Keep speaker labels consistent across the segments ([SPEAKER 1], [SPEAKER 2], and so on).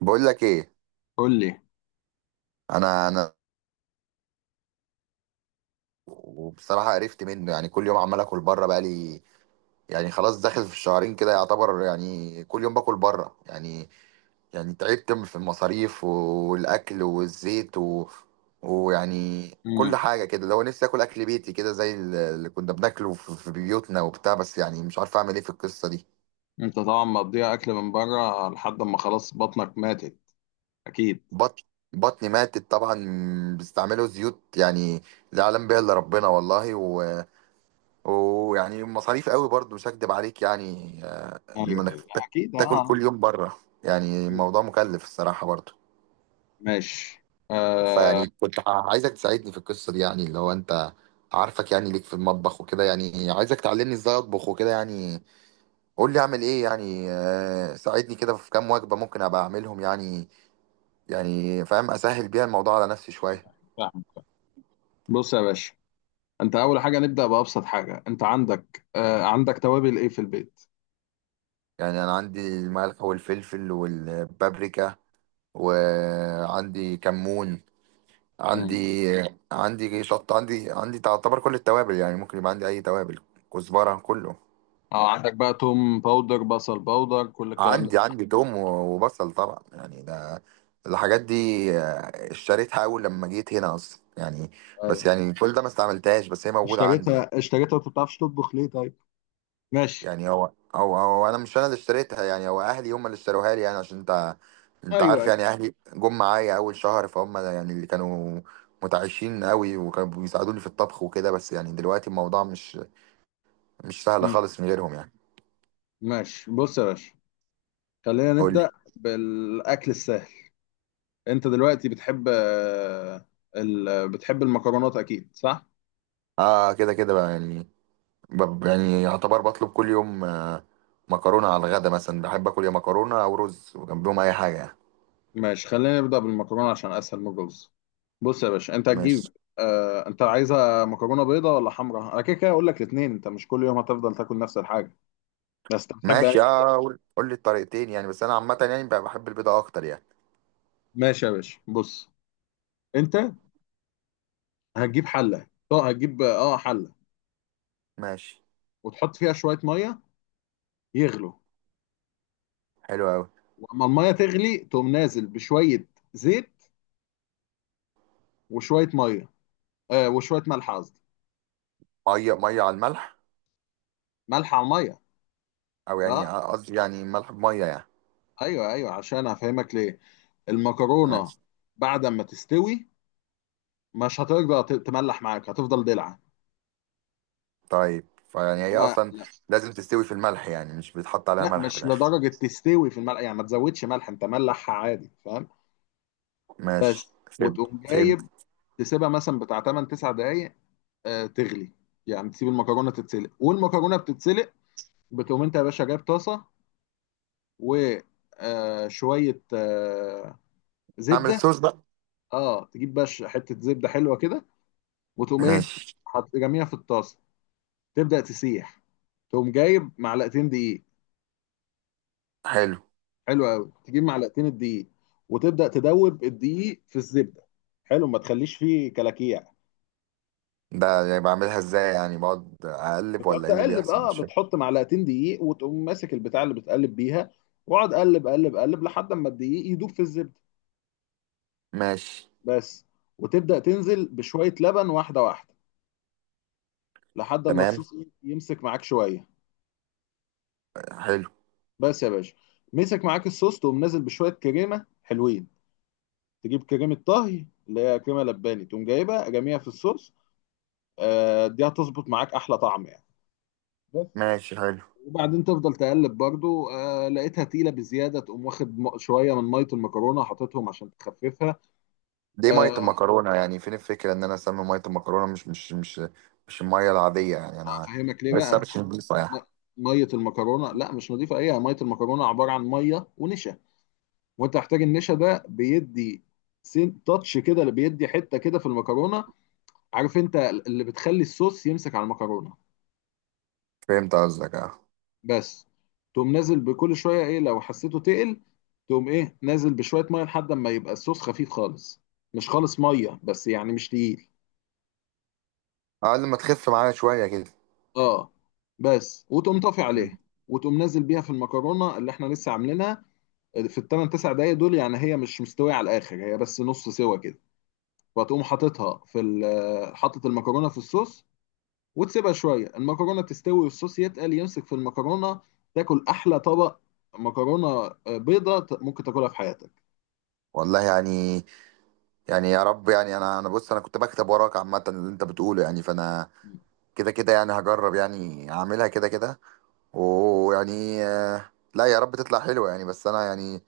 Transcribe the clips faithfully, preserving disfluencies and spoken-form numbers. [SPEAKER 1] بقول لك ايه؟
[SPEAKER 2] قول لي.
[SPEAKER 1] انا انا وبصراحه قرفت منه، يعني كل يوم عمال اكل بره. بقى لي يعني خلاص داخل في الشهرين كده، يعتبر يعني كل يوم باكل بره يعني. يعني تعبت من- في المصاريف والاكل والزيت و... ويعني
[SPEAKER 2] امم
[SPEAKER 1] كل حاجه كده. لو نفسي اكل اكل بيتي كده، زي اللي كنا بناكله في في بيوتنا وبتاع، بس يعني مش عارف اعمل ايه في القصه دي.
[SPEAKER 2] انت طبعا مقضيها اكل من بره لحد ما خلاص بطنك ماتت. اكيد.
[SPEAKER 1] بطن بطني ماتت طبعا، بيستعملوا زيوت يعني لا يعلم بها الا ربنا والله. ويعني مصاريف قوي برضو، مش هكدب عليك يعني، آه،
[SPEAKER 2] ايوه،
[SPEAKER 1] انك
[SPEAKER 2] أيوة.
[SPEAKER 1] تا-
[SPEAKER 2] اكيد. اه
[SPEAKER 1] تاكل
[SPEAKER 2] آه،
[SPEAKER 1] كل يوم بره، يعني
[SPEAKER 2] أكيد.
[SPEAKER 1] الموضوع مكلف الصراحة برضو.
[SPEAKER 2] ماشي. آه.
[SPEAKER 1] فيعني كنت ع- عايزك تساعدني في القصة دي، يعني اللي هو انت عارفك يعني ليك في المطبخ وكده، يعني عايزك تعلمني ازاي اطبخ وكده يعني. قول لي اعمل ايه يعني، آه، ساعدني كده في كام وجبة ممكن ابقى اعملهم يعني، يعني فاهم اسهل بيها الموضوع على نفسي
[SPEAKER 2] أيوة،
[SPEAKER 1] شوية.
[SPEAKER 2] أيوة، فاهم. بص يا باشا، انت اول حاجه نبدا بابسط حاجه. انت عندك آه عندك توابل ايه في البيت؟
[SPEAKER 1] يعني انا عندي الملح والفلفل والبابريكا، وعندي كمون،
[SPEAKER 2] امم
[SPEAKER 1] عندي عندي شط، عندي عندي تعتبر كل التوابل يعني، ممكن يبقى عندي اي توابل، كزبره، كله
[SPEAKER 2] اه، عندك بقى توم باودر، بصل باودر، كل الكلام ده.
[SPEAKER 1] عندي. عندي توم و- وبصل طبعا، يعني ده الحاجات دي آه، اشتريتها اول لما جيت هنا اصلا يعني،
[SPEAKER 2] ايوه.
[SPEAKER 1] بس يعني كل ده ما استعملتهاش، بس هي موجوده عندي يعني.
[SPEAKER 2] اشتريتها اشتريتها، انت ما بتعرفش تطبخ ليه طيب؟ ماشي.
[SPEAKER 1] يعني هو هو هو انا مش انا اللي اشتريتها يعني، هو اهلي هم اللي اشتروها لي يعني، عشان انت انت
[SPEAKER 2] ايوه
[SPEAKER 1] عارف
[SPEAKER 2] ايوه.
[SPEAKER 1] يعني اهلي جم معايا اول شهر، فهم يعني اللي كانوا متعايشين قوي وكانوا بيساعدوني في الطبخ وكده. بس يعني دلوقتي الموضوع مش مش سهلة
[SPEAKER 2] مم.
[SPEAKER 1] خالص من غيرهم يعني.
[SPEAKER 2] ماشي، بص يا باشا، خلينا
[SPEAKER 1] قول لي.
[SPEAKER 2] نبدا بالاكل السهل. انت دلوقتي بتحب، آه، ال... بتحب المكرونات اكيد، صح؟
[SPEAKER 1] اه كده كده بقى يعني، ب- يعني يعتبر بطلب كل يوم، آه، مكرونة على الغدا مثلا. بحب اكل يا مكرونة او رز، وجنبهم اي حاجة يعني.
[SPEAKER 2] ماشي، خلينا نبدا بالمكرونه عشان اسهل من الرز. بص يا باشا، انت هتجيب،
[SPEAKER 1] ماشي.
[SPEAKER 2] آه... انت عايزه مكرونه بيضه ولا حمراء؟ انا كده كده اقول لك الاثنين، انت مش كل يوم هتفضل تاكل نفس الحاجه، بس انت بتحب يعني.
[SPEAKER 1] ماشي، اه، قول قول لي الطريقتين يعني، بس انا عامة يعني بقى بحب البيضة اكتر يعني.
[SPEAKER 2] ماشي يا باشا، بص، انت هتجيب حله. اه هتجيب اه حله.
[SPEAKER 1] ماشي.
[SPEAKER 2] وتحط فيها شويه ميه يغلوا.
[SPEAKER 1] حلو قوي.
[SPEAKER 2] واما الميه تغلي تقوم نازل بشويه زيت وشويه ميه. آه وشويه ملح قصدي.
[SPEAKER 1] مية مية على الملح،
[SPEAKER 2] ملح على الميه.
[SPEAKER 1] او
[SPEAKER 2] اه.
[SPEAKER 1] يعني، آه، قصدي يعني ملح بمية يعني.
[SPEAKER 2] ايوه ايوه، عشان هفهمك ليه. المكرونه
[SPEAKER 1] ماشي.
[SPEAKER 2] بعد ما تستوي مش هترجع ت- تملح معاك، هتفضل دلع.
[SPEAKER 1] طيب، فيعني هي
[SPEAKER 2] انما
[SPEAKER 1] اصلا
[SPEAKER 2] لا،
[SPEAKER 1] لازم تستوي في الملح يعني؟ مش بيتحط عليها
[SPEAKER 2] لا
[SPEAKER 1] ملح في
[SPEAKER 2] مش
[SPEAKER 1] الاخر؟
[SPEAKER 2] لدرجه تستوي في الملح يعني، ما تزودش ملح، انت ملحها عادي، فاهم.
[SPEAKER 1] ماشي
[SPEAKER 2] بس،
[SPEAKER 1] فهمت.
[SPEAKER 2] وتقوم
[SPEAKER 1] فهمت.
[SPEAKER 2] جايب، تسيبها مثلا بتاع تمانية تسعة دقائق آه تغلي. يعني تسيب المكرونه تتسلق، والمكرونه بتتسلق. بتقوم انت يا باشا جايب طاسه و آه شويه آه
[SPEAKER 1] نعمل
[SPEAKER 2] زبده.
[SPEAKER 1] الصوص بقى.
[SPEAKER 2] اه، تجيب بقى حته زبده حلوه كده، وتقوم ايه،
[SPEAKER 1] ماشي.
[SPEAKER 2] حط جميع في الطاسه، تبدا تسيح. تقوم جايب معلقتين دقيق.
[SPEAKER 1] حلو.
[SPEAKER 2] حلو قوي، تجيب معلقتين الدقيق وتبدا تدوب الدقيق في الزبده. حلو، ما تخليش فيه كلاكيع.
[SPEAKER 1] ده يعني بعملها ازاي يعني؟ بقعد اقلب
[SPEAKER 2] بتقعد
[SPEAKER 1] ولا ايه اللي
[SPEAKER 2] تقلب،
[SPEAKER 1] بيحصل؟
[SPEAKER 2] اه
[SPEAKER 1] مش فاهم.
[SPEAKER 2] بتحط معلقتين دقيق وتقوم ماسك البتاع اللي بتقلب بيها، واقعد قلب قلب قلب لحد اما الدقيق يدوب في الزبده.
[SPEAKER 1] ماشي.
[SPEAKER 2] بس. وتبدا تنزل بشويه لبن، واحده واحده، لحد اما
[SPEAKER 1] تمام.
[SPEAKER 2] الصوص يمسك معاك شويه.
[SPEAKER 1] حلو.
[SPEAKER 2] بس يا باشا، مسك معاك الصوص، تقوم نازل بشويه كريمه حلوين، تجيب كريمه طهي اللي هي كريمه لباني، تقوم جايبها جميع في الصوص. آه، دي هتظبط معاك احلى طعم يعني. بس.
[SPEAKER 1] ماشي. حلو.
[SPEAKER 2] وبعدين تفضل تقلب برضو، آه لقيتها تقيله بزياده، تقوم واخد م- شويه من ميه المكرونه حاططهم عشان تخففها.
[SPEAKER 1] ليه ميه
[SPEAKER 2] آه
[SPEAKER 1] المكرونه يعني؟ فين الفكره ان انا اسمي ميه المكرونه؟ مش مش مش مش الميه العاديه يعني انا،
[SPEAKER 2] افهمك ليه
[SPEAKER 1] بس
[SPEAKER 2] بقى.
[SPEAKER 1] مش نضيفه
[SPEAKER 2] م-
[SPEAKER 1] يعني.
[SPEAKER 2] ميه المكرونه لا مش نظيفه، ايه ميه المكرونه عباره عن ميه ونشا، وانت هتحتاج النشا ده بيدي سين تاتش كده، اللي بيدي حته كده في المكرونه، عارف، انت اللي بتخلي الصوص يمسك على المكرونه.
[SPEAKER 1] فهمت قصدك، اه.
[SPEAKER 2] بس. تقوم نازل بكل شويه، ايه لو حسيته تقل تقوم ايه نازل بشويه ميه لحد ما يبقى الصوص خفيف خالص، مش خالص ميه بس يعني، مش تقيل.
[SPEAKER 1] اقل ما تخف معايا شويه كده.
[SPEAKER 2] اه. بس وتقوم طافي
[SPEAKER 1] مم.
[SPEAKER 2] عليه وتقوم نازل بيها في المكرونه اللي احنا لسه عاملينها في الثمان تسع دقايق دول، يعني هي مش مستويه على الاخر، هي بس نص سوا كده، وتقوم حاططها في ال- حاطط المكرونه في الصوص، وتسيبها شويه المكرونه تستوي والصوص يتقل يمسك في المكرونه. تاكل احلى طبق مكرونه آه، بيضه ت- ممكن تاكلها في حياتك.
[SPEAKER 1] والله يعني، يعني يا رب يعني، انا انا بص انا كنت بكتب وراك عامه اللي انت بتقوله يعني، فانا
[SPEAKER 2] مم.
[SPEAKER 1] كده كده يعني هجرب يعني اعملها كده كده. ويعني آه، لا يا رب تطلع حلوه يعني، بس انا يعني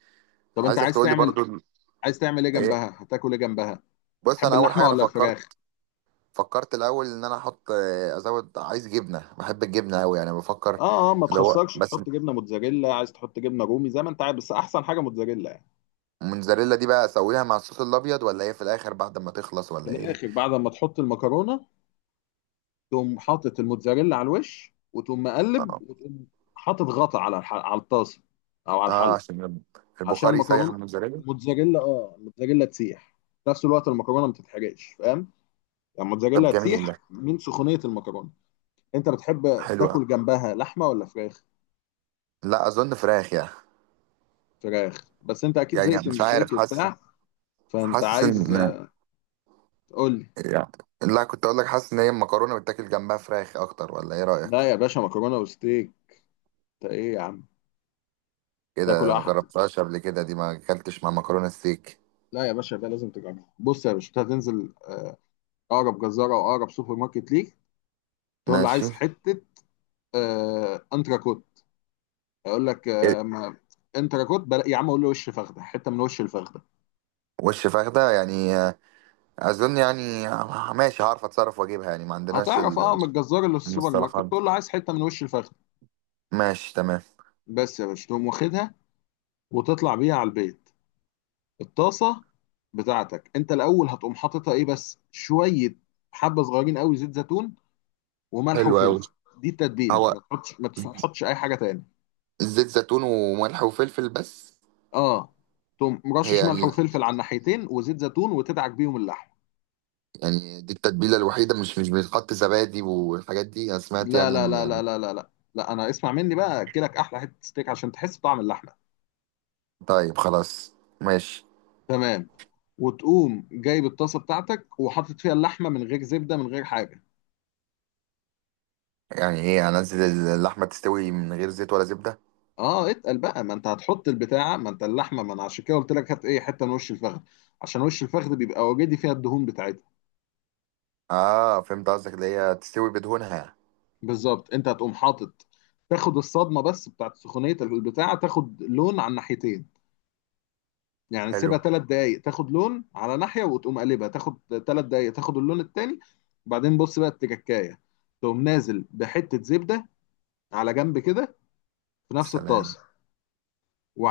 [SPEAKER 2] طب انت
[SPEAKER 1] عايزك
[SPEAKER 2] عايز
[SPEAKER 1] تقول لي
[SPEAKER 2] تعمل،
[SPEAKER 1] برضو ال-
[SPEAKER 2] عايز تعمل ايه
[SPEAKER 1] ايه.
[SPEAKER 2] جنبها؟ هتاكل ايه جنبها؟
[SPEAKER 1] بص
[SPEAKER 2] تحب
[SPEAKER 1] انا اول
[SPEAKER 2] اللحمه
[SPEAKER 1] حاجه انا
[SPEAKER 2] ولا
[SPEAKER 1] فكرت،
[SPEAKER 2] الفراخ؟
[SPEAKER 1] فكرت الاول ان انا احط، آه، ازود، عايز جبنه، بحب الجبنه قوي يعني بفكر.
[SPEAKER 2] اه اه، ما
[SPEAKER 1] اللي هو
[SPEAKER 2] تخسرش،
[SPEAKER 1] بس
[SPEAKER 2] تحط جبنه موتزاريلا، عايز تحط جبنه رومي زي ما انت عايز، بس احسن حاجه موتزاريلا يعني.
[SPEAKER 1] الموتزاريلا دي بقى اسويها مع الصوص الابيض، ولا هي في الاخر بعد ما تخلص،
[SPEAKER 2] في
[SPEAKER 1] ولا ايه؟
[SPEAKER 2] الاخر بعد ما تحط المكرونه، تقوم حاطط الموتزاريلا على الوش، وتقوم مقلب،
[SPEAKER 1] اه،
[SPEAKER 2] وتقوم حاطط غطا على الح... على الطاسه او على
[SPEAKER 1] آه،
[SPEAKER 2] الحل
[SPEAKER 1] عشان
[SPEAKER 2] عشان
[SPEAKER 1] البخار يسيح
[SPEAKER 2] المكرونه،
[SPEAKER 1] الموتزاريلا.
[SPEAKER 2] الموتزاريلا، اه الموتزاريلا تسيح في نفس الوقت المكرونه ما تتحرقش، فاهم؟ يعني
[SPEAKER 1] طب
[SPEAKER 2] الموتزاريلا
[SPEAKER 1] جميل
[SPEAKER 2] تسيح
[SPEAKER 1] ده.
[SPEAKER 2] من سخونيه المكرونه. انت بتحب
[SPEAKER 1] حلوة.
[SPEAKER 2] تاكل جنبها لحمه ولا فراخ؟
[SPEAKER 1] لا اظن فراخ يعني.
[SPEAKER 2] فراخ. بس انت اكيد زهقت
[SPEAKER 1] يعني
[SPEAKER 2] من
[SPEAKER 1] مش عارف،
[SPEAKER 2] الزيت
[SPEAKER 1] حاسس،
[SPEAKER 2] وبتاع، فانت
[SPEAKER 1] حاسس
[SPEAKER 2] عايز
[SPEAKER 1] ان
[SPEAKER 2] آه، تقول لي.
[SPEAKER 1] يعني، لا كنت اقول لك حاسس ان هي المكرونه بتاكل جنبها فراخ اكتر، ولا ايه رايك؟
[SPEAKER 2] لا يا باشا، مكرونه وستيك. انت ايه يا عم؟ تاكل
[SPEAKER 1] كده ما
[SPEAKER 2] أح...
[SPEAKER 1] جربتهاش قبل كده، دي ما اكلتش مع مكرونه ستيك.
[SPEAKER 2] لا يا باشا، ده لازم تجربه. بص يا باشا، أنت هتنزل اقرب جزاره او اقرب سوبر ماركت ليك، تقول له
[SPEAKER 1] ماشي.
[SPEAKER 2] عايز حته آه انتراكوت. هيقول لك آه ما انتراكوت بلا... يا عم قول له وش فخده، حته من وش الفخده.
[SPEAKER 1] وش فخدة يعني، آه، أظن يعني، آه، ماشي هعرف أتصرف وأجيبها يعني، ما عندناش
[SPEAKER 2] هتعرف اه
[SPEAKER 1] ال-
[SPEAKER 2] من الجزار اللي في السوبر ماركت،
[SPEAKER 1] المصطلحات دي.
[SPEAKER 2] تقول له عايز حته من وش الفخده.
[SPEAKER 1] ماشي تمام.
[SPEAKER 2] بس يا باشا، تقوم واخدها وتطلع بيها على البيت. الطاسه بتاعتك انت الاول هتقوم حاططها ايه بس شويه، حبه صغيرين قوي زيت زيتون وملح
[SPEAKER 1] حلو أوي.
[SPEAKER 2] وفلفل. دي التتبيله،
[SPEAKER 1] هو
[SPEAKER 2] ما تحطش ما تحطش اي حاجه تاني.
[SPEAKER 1] زيت زيتون وملح وفلفل بس؟
[SPEAKER 2] اه، تقوم
[SPEAKER 1] هي
[SPEAKER 2] مرشش ملح
[SPEAKER 1] يعني،
[SPEAKER 2] وفلفل على الناحيتين وزيت زيتون وتدعك بيهم اللحم.
[SPEAKER 1] يعني دي التتبيلة الوحيدة؟ مش مش بيتحط زبادي والحاجات دي؟ أنا سمعت
[SPEAKER 2] لا
[SPEAKER 1] يعني
[SPEAKER 2] لا لا لا
[SPEAKER 1] إن.
[SPEAKER 2] لا لا لا لا، انا اسمع مني بقى، اكلك احلى حته ستيك عشان تحس بطعم اللحمه.
[SPEAKER 1] طيب خلاص، ماشي.
[SPEAKER 2] تمام. وتقوم جايب الطاسه بتاعتك وحاطط فيها اللحمه من غير زبده من غير حاجه.
[SPEAKER 1] يعني إيه أنزل اللحمة تستوي من غير زيت ولا زبدة؟
[SPEAKER 2] اه اتقل بقى، ما انت هتحط البتاعه، ما انت اللحمه، ما انا عشان كده قلت لك هات ايه حته من وش الفخذ، عشان وش الفخذ بيبقى وجدي فيها الدهون بتاعتها.
[SPEAKER 1] آه فهمت قصدك، اللي هي تستوي بدهونها.
[SPEAKER 2] بالظبط، انت هتقوم حاطط، تاخد الصدمه بس بتاعت سخونيه البتاعه، تاخد لون على الناحيتين، يعني
[SPEAKER 1] حلو.
[SPEAKER 2] سيبها ثلاث دقائق تاخد لون على ناحيه وتقوم قلبها تاخد ثلاث دقائق تاخد اللون التاني. وبعدين بص بقى التكاكايه، تقوم نازل بحته زبده على جنب كده في نفس
[SPEAKER 1] سلام.
[SPEAKER 2] الطاسه،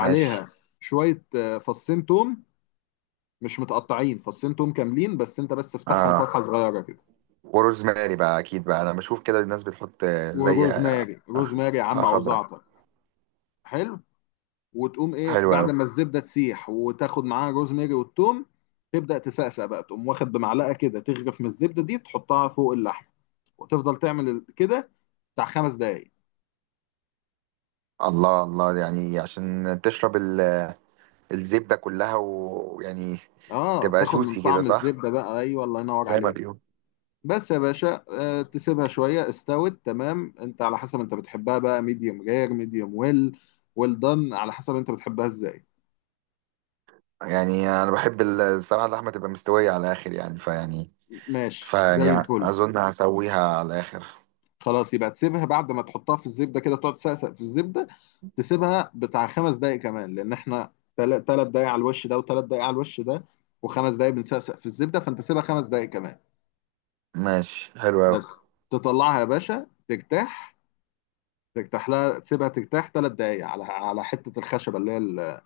[SPEAKER 1] ماشي.
[SPEAKER 2] شويه آه، فصين توم، مش متقطعين، فصين توم كاملين، بس انت بس افتحهم
[SPEAKER 1] آه.
[SPEAKER 2] فتحه صغيره كده.
[SPEAKER 1] وروزماري بقى اكيد بقى، انا بشوف كده الناس بتحط، آه، زي آه،
[SPEAKER 2] وروزماري روزماري يا عم،
[SPEAKER 1] آه،
[SPEAKER 2] او
[SPEAKER 1] خضرة.
[SPEAKER 2] زعتر. حلو. وتقوم ايه
[SPEAKER 1] حلوة
[SPEAKER 2] بعد
[SPEAKER 1] أوي.
[SPEAKER 2] ما الزبده تسيح وتاخد معاها روزماري والثوم، تبدا تسقسق بقى، تقوم واخد بمعلقه كده تغرف من الزبده دي تحطها فوق اللحم، وتفضل تعمل كده بتاع خمس دقايق.
[SPEAKER 1] الله الله، يعني عشان تشرب ال- آه، الزبدة كلها، و- ويعني
[SPEAKER 2] اه،
[SPEAKER 1] تبقى
[SPEAKER 2] تاخد من
[SPEAKER 1] جوسي كده،
[SPEAKER 2] طعم
[SPEAKER 1] صح؟
[SPEAKER 2] الزبده بقى، ايوه، الله ينور
[SPEAKER 1] زي ما
[SPEAKER 2] عليك.
[SPEAKER 1] بيقول.
[SPEAKER 2] بس يا باشا، آه، تسيبها شوية استوت تمام انت، على حسب انت بتحبها بقى، ميديوم رير، ميديوم ويل، ويل دان، على حسب انت بتحبها ازاي.
[SPEAKER 1] يعني انا بحب ال- الصراحة اللحمة تبقى مستوية على الاخر يعني، فيعني،
[SPEAKER 2] ماشي زي
[SPEAKER 1] فيعني
[SPEAKER 2] الفل.
[SPEAKER 1] اظن هسويها على الاخر.
[SPEAKER 2] خلاص، يبقى تسيبها بعد ما تحطها في الزبدة كده، تقعد تسقسق في الزبدة، تسيبها بتاع خمس دقايق كمان، لان احنا تل- تلات دقايق على الوش ده وتلات دقايق على الوش ده وخمس دقايق بنسقسق في الزبدة، فانت سيبها خمس دقايق كمان.
[SPEAKER 1] ماشي. حلو أوي.
[SPEAKER 2] بس، تطلعها يا باشا ترتاح، ترتاح لها، تسيبها ترتاح تلات دقايق على على حتة الخشبة اللي هي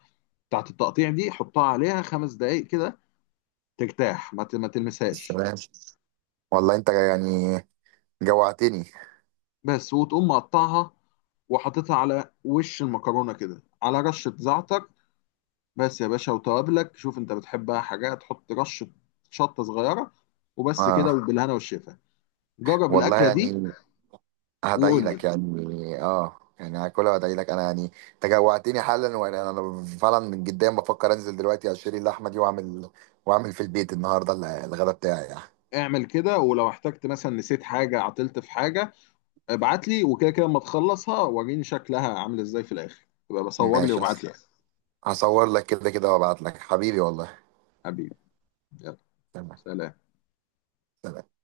[SPEAKER 2] بتاعت التقطيع دي، حطها عليها خمس دقايق كده، ترتاح، ما ت- ما تلمسهاش.
[SPEAKER 1] السلام. والله انت يعني جوعتني.
[SPEAKER 2] بس، وتقوم مقطعها وحاططها على وش المكرونه كده، على رشه زعتر بس يا باشا، وتوابلك شوف انت بتحبها حاجه، تحط رشه شطه صغيره وبس كده،
[SPEAKER 1] اه.
[SPEAKER 2] وبالهنا والشفا. جرب
[SPEAKER 1] والله
[SPEAKER 2] الاكله دي
[SPEAKER 1] يعني هدعي
[SPEAKER 2] وقول لي.
[SPEAKER 1] لك يعني، اه يعني هاكلها وادعي لك انا يعني. تجوعتني حالا، وانا انا فعلا من جدا بفكر انزل دلوقتي اشتري اللحمه دي، واعمل، واعمل في البيت النهارده ال- الغدا بتاعي يعني.
[SPEAKER 2] اعمل كده، ولو احتجت مثلا نسيت حاجه، عطلت في حاجه، ابعت لي، وكده كده اما تخلصها وريني شكلها عامل ازاي في الاخر، يبقى بصور لي
[SPEAKER 1] ماشي.
[SPEAKER 2] وابعت لي.
[SPEAKER 1] هصور لك كده كده وابعت لك، حبيبي والله.
[SPEAKER 2] حبيبي. يلا.
[SPEAKER 1] تمام.
[SPEAKER 2] سلام.
[SPEAKER 1] سلام.